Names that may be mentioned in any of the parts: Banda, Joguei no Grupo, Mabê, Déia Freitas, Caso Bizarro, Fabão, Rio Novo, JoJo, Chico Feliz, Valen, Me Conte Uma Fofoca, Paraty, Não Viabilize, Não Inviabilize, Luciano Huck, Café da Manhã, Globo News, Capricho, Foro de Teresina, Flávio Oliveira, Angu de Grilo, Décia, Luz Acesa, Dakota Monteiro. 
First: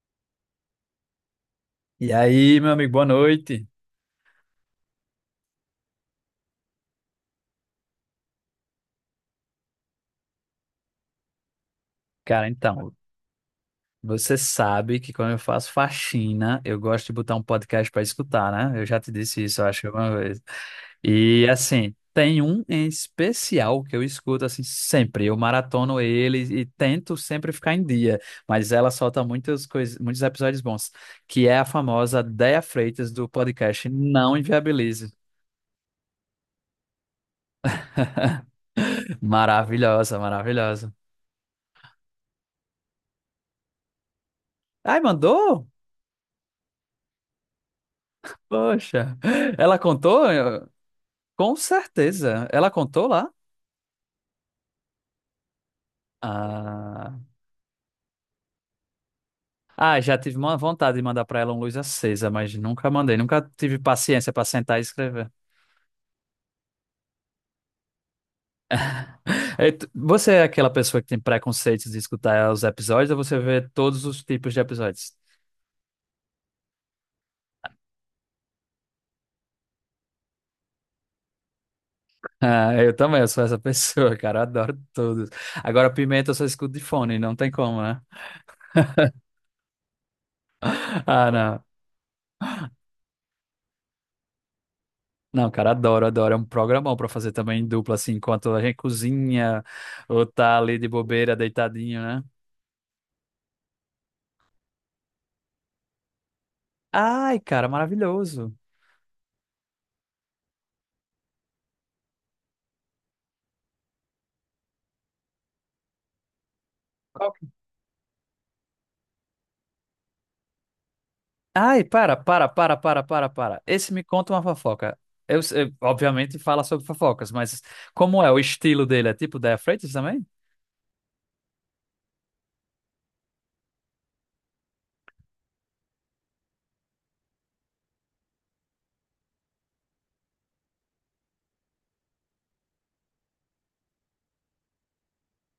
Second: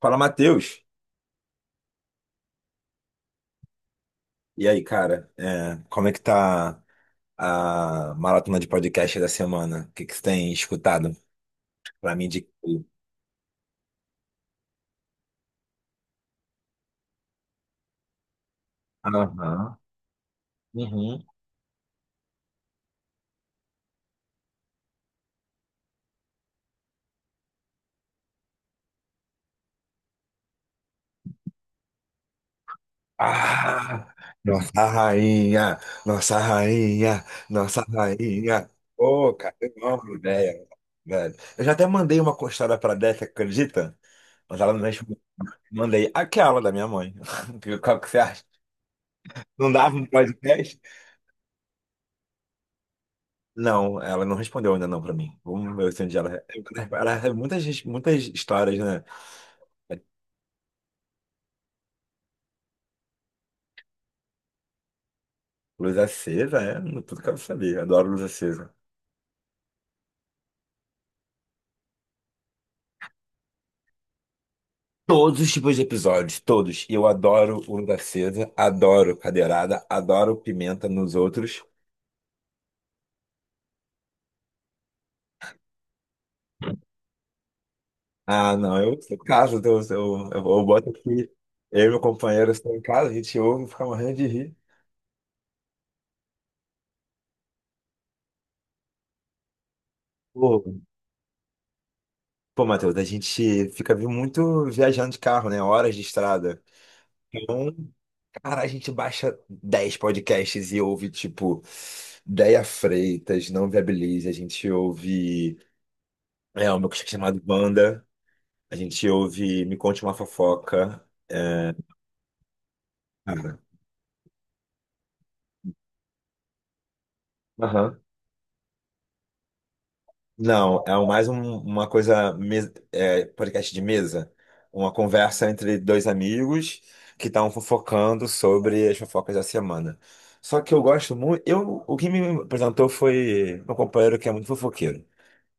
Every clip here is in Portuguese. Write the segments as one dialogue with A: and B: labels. A: Fala, Matheus.
B: E aí, meu amigo, boa noite.
A: E aí, cara, como é que tá a maratona de podcast da semana? O que que você tem escutado pra mim
B: Cara,
A: de...
B: então, você sabe que quando eu faço faxina, eu gosto de botar um podcast para escutar, né? Eu já te disse isso, eu
A: Aham.
B: acho, uma vez.
A: Uhum.
B: E assim, tem um em especial que eu escuto assim sempre. Eu maratono ele e tento sempre ficar em dia, mas ela solta muitas coisas, muitos episódios bons, que é a famosa Déia Freitas do podcast
A: Ah,
B: Não
A: nossa
B: Inviabilize.
A: rainha, nossa rainha, nossa rainha. Ô, cara, eu amo
B: Maravilhosa,
A: ideia,
B: maravilhosa.
A: velho. Eu já até mandei uma costada pra Décia, acredita? Mas ela não
B: Ai,
A: respondeu.
B: mandou?
A: Mandei aquela da minha mãe. Qual que você acha?
B: Poxa,
A: Não
B: ela
A: dava um
B: contou?
A: podcast?
B: Com certeza. Ela contou lá?
A: Não, ela não respondeu ainda não para mim. Vamos ver se um dia ela
B: Ah,
A: recebe muitas, muitas histórias, né?
B: ah,
A: É,
B: já tive uma vontade de mandar pra ela um luz acesa, mas nunca mandei, nunca tive paciência pra sentar e escrever.
A: luz acesa, é tudo que eu sabia. Adoro luz acesa.
B: É, Você é aquela pessoa que tem preconceitos de escutar os episódios ou você vê todos os tipos de episódios?
A: Todos os tipos de episódios, todos. Eu adoro o luz acesa, adoro cadeirada, adoro pimenta nos outros.
B: Ah, eu também, eu sou essa pessoa, cara, eu adoro todos. Agora, Pimenta eu só escuto de fone, não tem como, né?
A: Ah, não, eu sou em casa, então eu boto
B: Ah,
A: aqui.
B: não.
A: Eu e meu companheiro estamos em casa, a gente ouve e fica morrendo de rir.
B: Não, cara, adoro, adoro. É um programão pra fazer também em dupla, assim, enquanto a gente cozinha ou tá
A: Pô,
B: ali de bobeira, deitadinho, né?
A: pô, Matheus, a gente fica muito viajando de carro, né? Horas de estrada.
B: Ai, cara,
A: Então,
B: maravilhoso.
A: cara, a gente baixa 10 podcasts e ouve, tipo, Déia Freitas, Não Viabilize. A gente ouve o meu cachorro
B: Qual
A: chamado
B: que-
A: Banda. A gente ouve Me Conte Uma Fofoca. É,
B: Ai, para, para, para, para, para,
A: cara.
B: para. Esse me conta uma fofoca. Obviamente fala sobre fofocas, mas
A: Aham.
B: como é o estilo dele? É tipo Déa Freitas também?
A: Não, é mais uma coisa, podcast de mesa. Uma conversa entre dois amigos que estavam fofocando sobre as fofocas da semana. Só que eu gosto muito. Eu, o que me apresentou foi meu companheiro que é muito fofoqueiro.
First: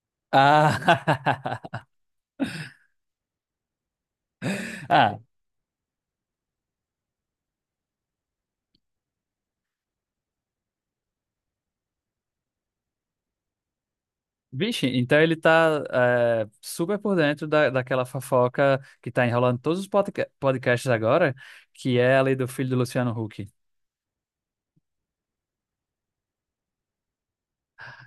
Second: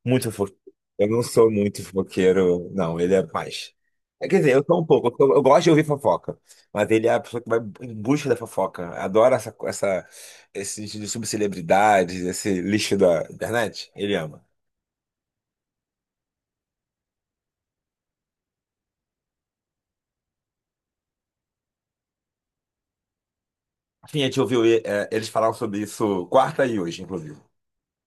A: Muito fofoqueiro. Eu não sou
B: Ah,
A: muito fofoqueiro, não. Ele é mais. É, quer dizer, eu sou um pouco.
B: ah,
A: Eu gosto de ouvir fofoca. Mas ele é a pessoa que vai em busca da fofoca. Adora essa, esse de subcelebridades, esse lixo da internet. Ele ama.
B: vixe, então ele tá super por dentro da, daquela fofoca que tá enrolando todos os podcasts agora, que é a lei do filho do Luciano Huck.
A: Sim, a gente ouviu eles falaram sobre isso quarta e hoje, inclusive.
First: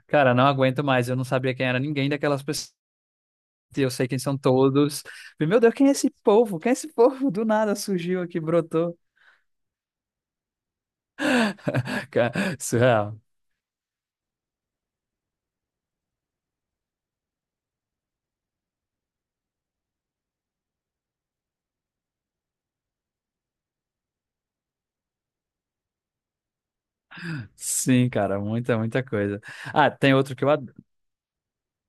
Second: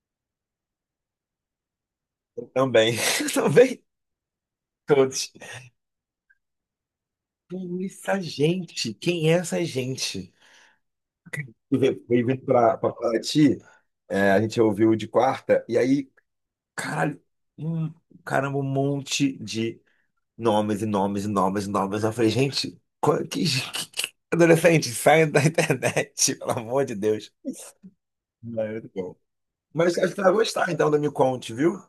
B: Cara, não aguento mais, eu não sabia quem era ninguém daquelas pessoas.
A: Também. Também
B: Eu sei quem são todos.
A: todos.
B: E, Meu Deus, quem é esse povo? Quem é esse povo? Do
A: Quem
B: nada
A: é
B: surgiu
A: essa
B: aqui,
A: gente?
B: brotou.
A: Quem é essa gente? E veio veio
B: Cara,
A: vindo pra, pra
B: surreal.
A: Paraty, a gente ouviu de quarta, e aí caralho, hum, caramba, um monte de nomes e nomes e nomes e nomes. Eu falei, gente, qual- que- adolescente, saia da internet, pelo amor de Deus.
B: Sim, cara,
A: Não, é
B: muita,
A: muito
B: muita
A: bom.
B: coisa. Ah,
A: Mas acho
B: tem
A: que tu vai
B: outro que
A: gostar, então, do Me Conte, viu?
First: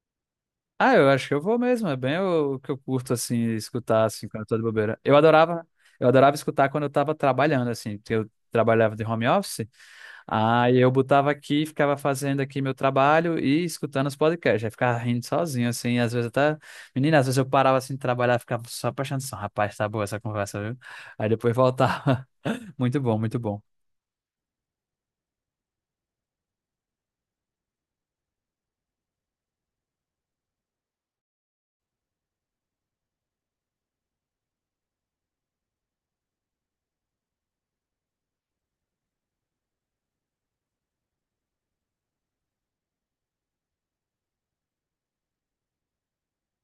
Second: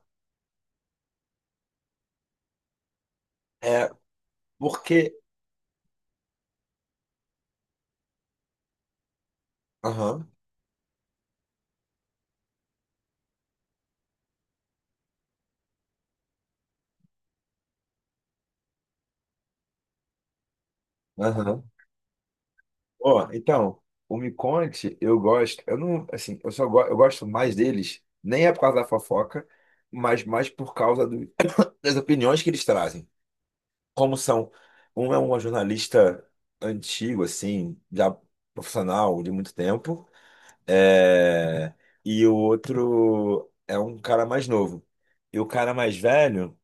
B: Ah, eu acho que eu vou mesmo. É bem o que eu curto, assim,
A: É,
B: escutar, assim, quando eu tô de bobeira.
A: porque...
B: Eu adorava escutar quando eu tava trabalhando, assim, porque eu trabalhava de home office.
A: Aham,
B: Aí eu botava aqui, ficava fazendo aqui meu trabalho e escutando os podcasts. Aí ficava rindo sozinho, assim, às vezes até... Menina, às vezes eu parava, assim, de trabalhar, ficava só prestando atenção. Rapaz, tá boa essa conversa, viu? Aí depois
A: aham.
B: voltava. Muito bom,
A: Ó,
B: muito bom.
A: então, o Me Conte, eu gosto... Eu não, assim, eu gosto mais deles, nem é por causa da fofoca, mas mais por causa do- das opiniões que eles trazem. Como são. Um é uma jornalista antigo, assim, já profissional de muito tempo, é, e o outro é um cara mais novo. E o cara mais velho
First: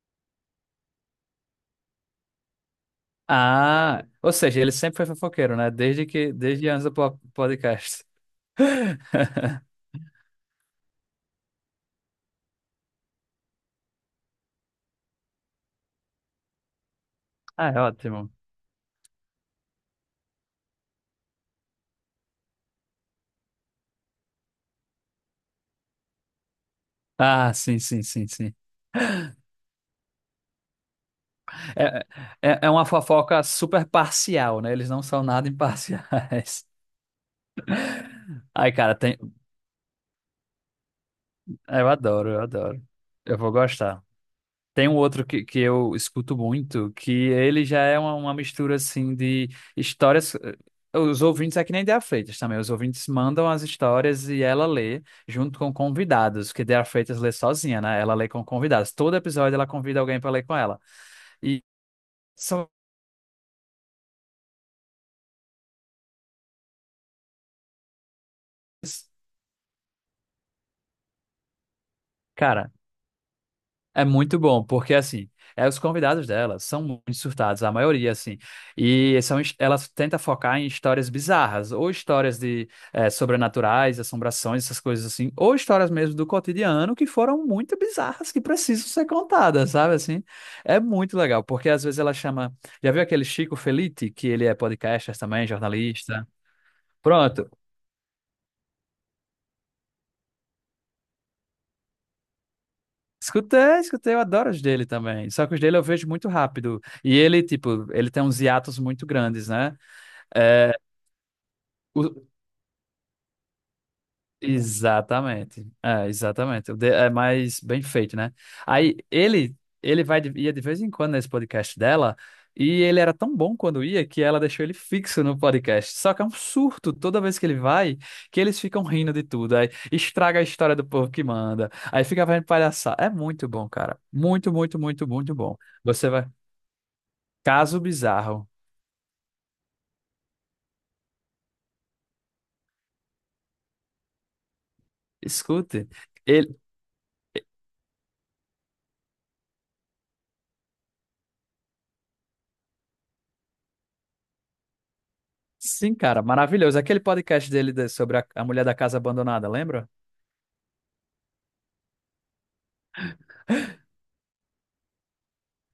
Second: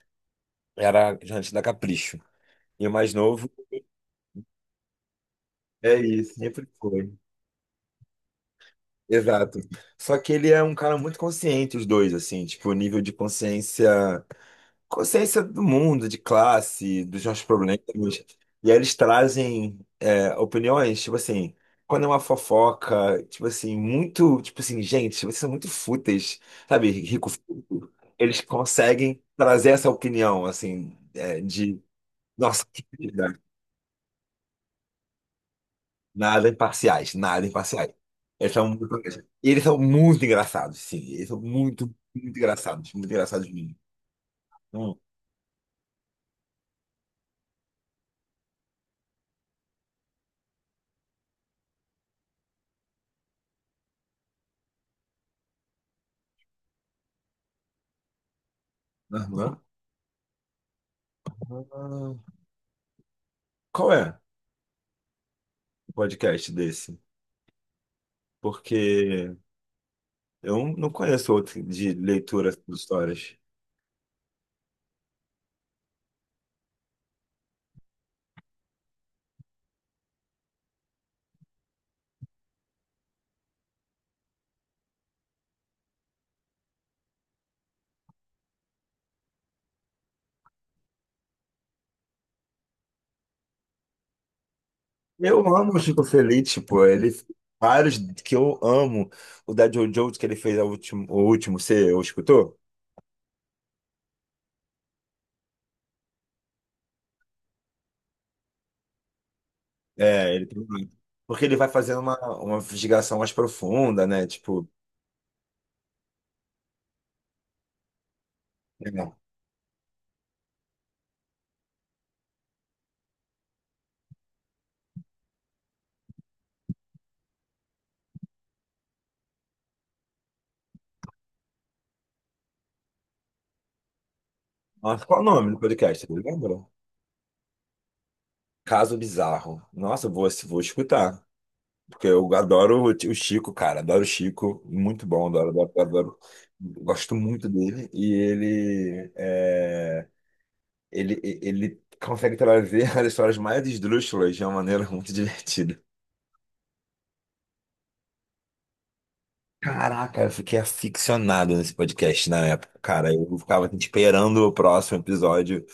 A: era jornalista da Capricho. E o mais novo
B: Ah, ou seja, ele sempre foi fofoqueiro, né?
A: é isso, sempre
B: Desde antes do
A: foi.
B: podcast.
A: Exato. Só que ele é um cara muito consciente, os dois, assim, tipo, o nível de consciência. Consciência do mundo, de classe, dos nossos
B: Ah,
A: problemas.
B: é ótimo.
A: E aí eles trazem é, opiniões, tipo assim, quando é uma fofoca, tipo assim, muito, tipo assim, gente, vocês são muito fúteis, sabe? Rico,
B: Ah, sim,
A: fútil.
B: sim, sim,
A: Eles
B: sim.
A: conseguem trazer essa opinião, assim, é, de,
B: É,
A: nossa,
B: é
A: que
B: uma
A: vida.
B: fofoca super parcial, né? Eles não são nada
A: Nada
B: imparciais.
A: imparciais, nada imparciais. Eles são
B: Ai,
A: muito,
B: cara, tem.
A: e eles são muito engraçados, sim, eles são
B: Eu
A: muito,
B: adoro, eu adoro.
A: muito
B: Eu
A: engraçados
B: vou
A: mesmo.
B: gostar. Tem um
A: Hum.
B: outro que eu escuto muito, que ele já é uma mistura assim de histórias. Os ouvintes é que nem Dea Freitas também. Os ouvintes mandam as histórias e ela lê junto com convidados, porque Dea Freitas lê sozinha, né? Ela lê com convidados. Todo episódio
A: Aham.
B: ela convida alguém para ler com ela. E
A: Ah,
B: são.
A: qual é? Podcast desse, porque eu não conheço outro de leitura
B: Cara,
A: de histórias.
B: é muito bom, porque assim, os convidados dela são muito surtados, a maioria, assim. E são, ela tenta focar em histórias bizarras, ou histórias de sobrenaturais, assombrações, essas coisas assim, ou histórias mesmo do cotidiano que foram muito bizarras, que precisam ser contadas, sabe assim? É muito legal, porque às vezes ela chama. Já viu aquele Chico Felitti, que ele é podcaster
A: Eu
B: também,
A: amo o Chico
B: jornalista?
A: Feliz, tipo, ele
B: Pronto.
A: vários que eu amo. O da JoJo que ele fez a último, o último, você escutou?
B: Escutei, escutei, eu adoro os dele também. Só que os dele eu vejo muito rápido. E ele, tipo, ele tem uns hiatos muito grandes, né?
A: É, ele tem
B: É,
A: porque ele vai fazendo
B: o-
A: uma investigação mais profunda, né? Tipo,
B: exatamente. É, exatamente. É mais bem feito, né? Aí
A: é.
B: ele vai ia de vez em quando nesse podcast dela e ele era tão bom quando ia que ela deixou ele fixo no podcast. Só que é um surto toda vez que ele vai, que eles ficam rindo de tudo. Aí estraga a história do povo que manda. Aí fica vendo palhaçada. É muito bom, cara. Muito, muito,
A: Nossa,
B: muito,
A: qual é o
B: muito
A: nome
B: bom.
A: do podcast?
B: Você
A: Você
B: vai.
A: lembra?
B: Caso bizarro.
A: Caso Bizarro. Nossa, eu vou, vou escutar. Porque eu adoro o tio Chico, cara. Adoro o Chico. Muito bom, adoro, adoro,
B: Escute.
A: adoro. Gosto muito dele. E ele, é, ele consegue trazer as histórias mais esdrúxulas de uma maneira muito divertida.
B: Sim, cara, maravilhoso. Aquele podcast dele sobre a mulher da casa abandonada, lembra?
A: Caraca, eu fiquei aficionado nesse podcast na época, cara. Eu ficava assim, esperando o próximo episódio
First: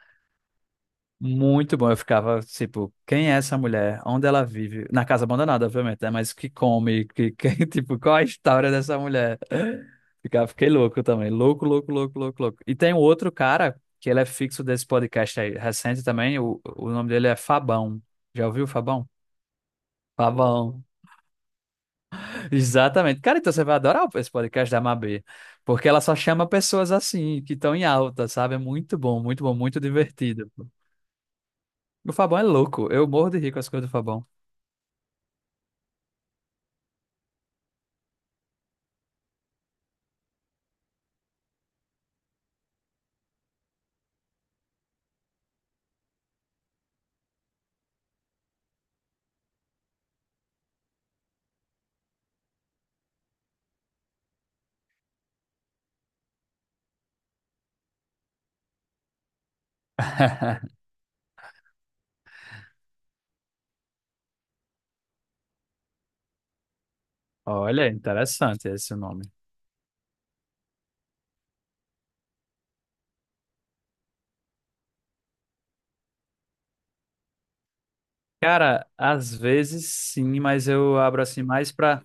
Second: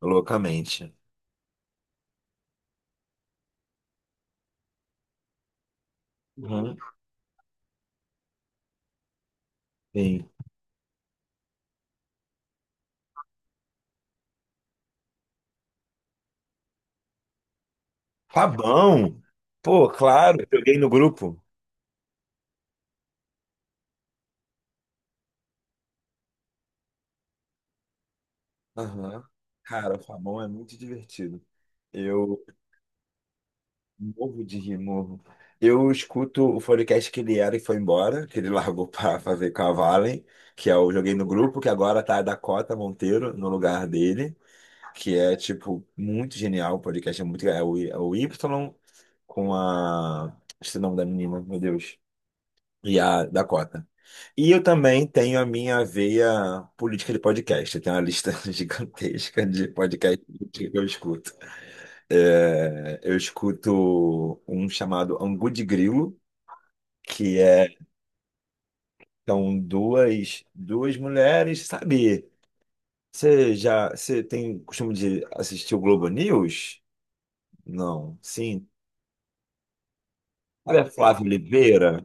A: loucamente.
B: Muito bom. Eu ficava tipo, quem é essa mulher? Onde ela vive? Na casa abandonada, obviamente, né? Mas que
A: Uhum.
B: come, tipo, qual a história dessa mulher?
A: Sim.
B: Ficava, fiquei louco também. Louco, louco, louco, louco, louco. E tem um outro cara que ele é fixo desse podcast aí, recente também. O nome dele é Fabão. Já ouviu o Fabão?
A: Fabão! Pô, claro, eu joguei
B: Fabão.
A: no grupo.
B: Exatamente. Cara, então você vai adorar esse podcast da Mabê, porque ela só chama pessoas assim, que estão em alta, sabe? É muito bom,
A: Aham.
B: muito bom, muito
A: Cara, o Fabão é
B: divertido.
A: muito divertido.
B: O Fabão
A: Eu
B: é louco, eu morro de rir com as coisas do Fabão.
A: novo de Rio Novo. Eu escuto o podcast que ele era e foi embora, que ele largou para fazer com a Valen, que eu joguei no grupo, que agora tá a Dakota Monteiro no lugar dele, que é, tipo, muito genial. O podcast é muito. É o, é o Y com a. Esse nome da menina, meu Deus. E a Dakota. E eu também tenho a minha veia política de podcast. Eu tenho uma lista gigantesca de podcasts que eu escuto. É, eu escuto um chamado Angu de Grilo, que é,
B: Olha, interessante esse nome.
A: são duas, duas mulheres, sabe? Você já, você tem costume de assistir o Globo News? Não, sim.
B: Cara, às vezes sim, mas
A: Olha,
B: eu abro
A: Flávio
B: assim
A: Oliveira,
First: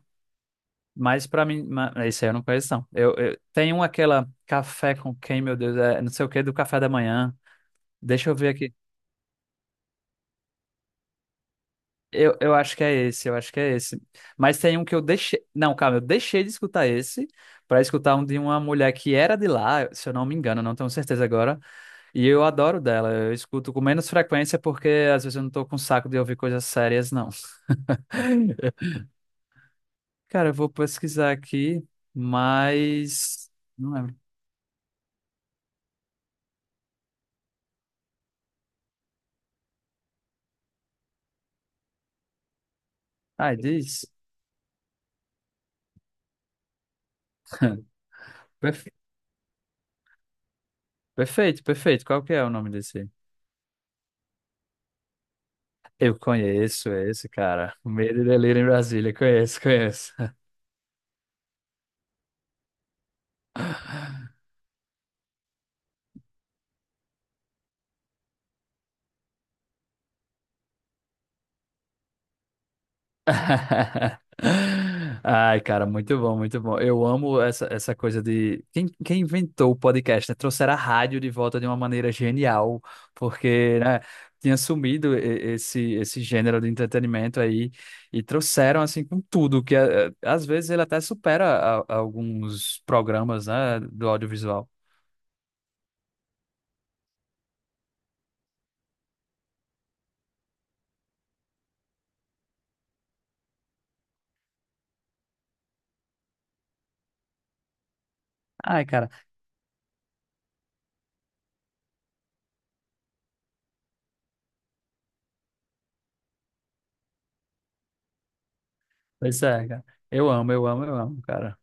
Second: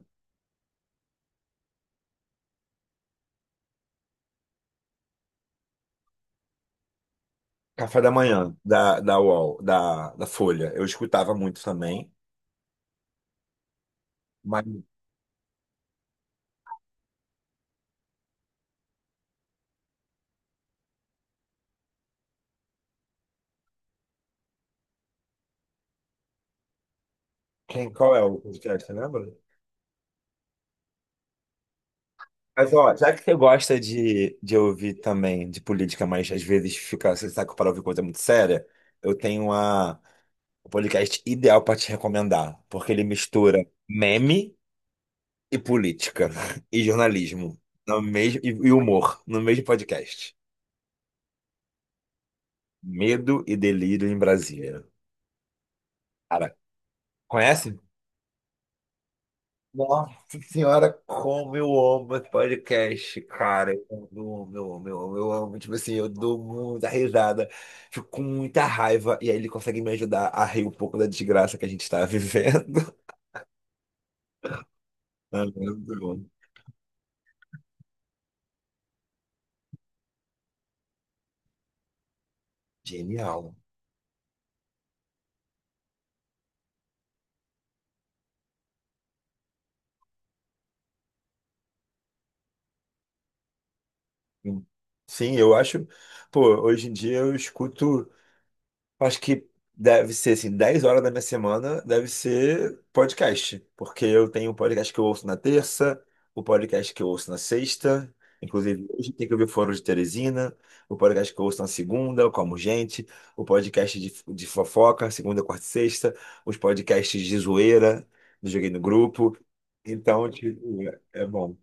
B: mais pra mim. Esse aí eu não conheço, não. Eu tenho aquela café com quem, meu Deus, é não sei o que, do café da manhã.
A: Café da
B: Deixa eu ver
A: Manhã,
B: aqui.
A: da UOL, da Folha. Eu escutava muito também.
B: Eu acho que é esse, eu acho que é esse. Mas
A: Mas
B: tem um que eu deixei. Não, calma, eu deixei de escutar esse pra escutar um de uma mulher que era de lá, se eu não me engano, não tenho certeza agora. E eu adoro dela. Eu escuto com menos frequência porque às vezes eu não tô com saco de ouvir coisas sérias, não.
A: quem, qual é o podcast, você lembra?
B: Cara, eu vou pesquisar aqui,
A: Mas, ó, já que você
B: mas.
A: gosta
B: Não lembro.
A: de ouvir também de política, mas às vezes fica, você sabe que para ouvir coisa muito séria, eu tenho a... O podcast ideal para te recomendar, porque ele
B: Ah,
A: mistura
B: diz.
A: meme e política e jornalismo no mesmo e
B: Perfe-
A: humor no mesmo podcast.
B: Perfeito, perfeito. Qual que é o nome desse?
A: Medo e Delírio em Brasília.
B: Eu
A: Cara,
B: conheço esse, cara.
A: conhece?
B: Medo e Delírio em Brasília. Conheço, conheço.
A: Nossa senhora, como eu amo esse podcast, cara. Eu amo, eu amo, eu amo, eu amo. Tipo assim, eu dou muita risada, fico com muita raiva, e aí ele consegue me ajudar a rir um pouco da desgraça que a gente está vivendo. Ah,
B: Ai,
A: meu
B: cara, muito
A: Deus.
B: bom, muito bom. Eu amo essa, essa coisa de. Quem, quem inventou o podcast, né? Trouxeram a rádio de volta de uma maneira genial,
A: Genial.
B: porque, né, tinha sumido esse, esse gênero de entretenimento aí e trouxeram, assim, com tudo, que às vezes ele até supera alguns programas, né, do audiovisual.
A: Sim, eu acho. Pô, hoje em dia eu escuto. Acho que deve ser assim, 10 horas da minha semana deve ser podcast. Porque eu tenho um podcast que eu ouço na terça, o podcast que eu ouço na sexta.
B: Ai,
A: Inclusive,
B: cara,
A: hoje tem que ouvir Foro de Teresina, o podcast que eu ouço na segunda, eu como gente, o podcast de fofoca, segunda, quarta e sexta, os podcasts de zoeira, do Joguei no Grupo.
B: pois é, cara.
A: Então,
B: Eu amo,
A: tipo,
B: eu amo, eu amo,
A: é bom.
B: cara.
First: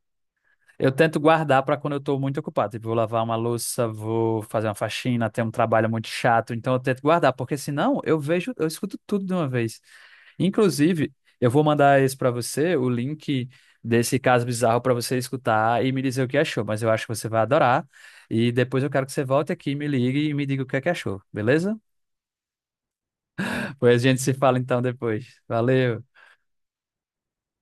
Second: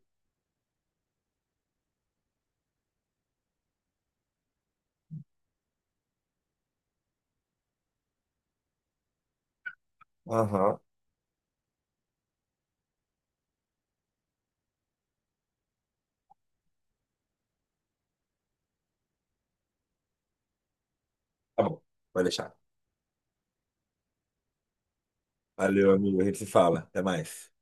B: Eu tento guardar para quando eu tô muito ocupado. Tipo, vou lavar uma louça, vou fazer uma faxina, tem um trabalho muito chato, então eu tento guardar, porque senão eu vejo, eu escuto tudo de uma vez.
A: Aham,
B: Inclusive, eu vou mandar esse para você, o link desse caso bizarro para você escutar e me dizer o que achou, mas eu acho que você vai adorar. E depois eu quero que você volte aqui, me ligue e me diga o que é que achou,
A: tá
B: beleza?
A: bom, vai deixar.
B: Pois a gente se fala então depois.
A: Valeu,
B: Valeu.
A: amigo. A gente se fala. Até mais.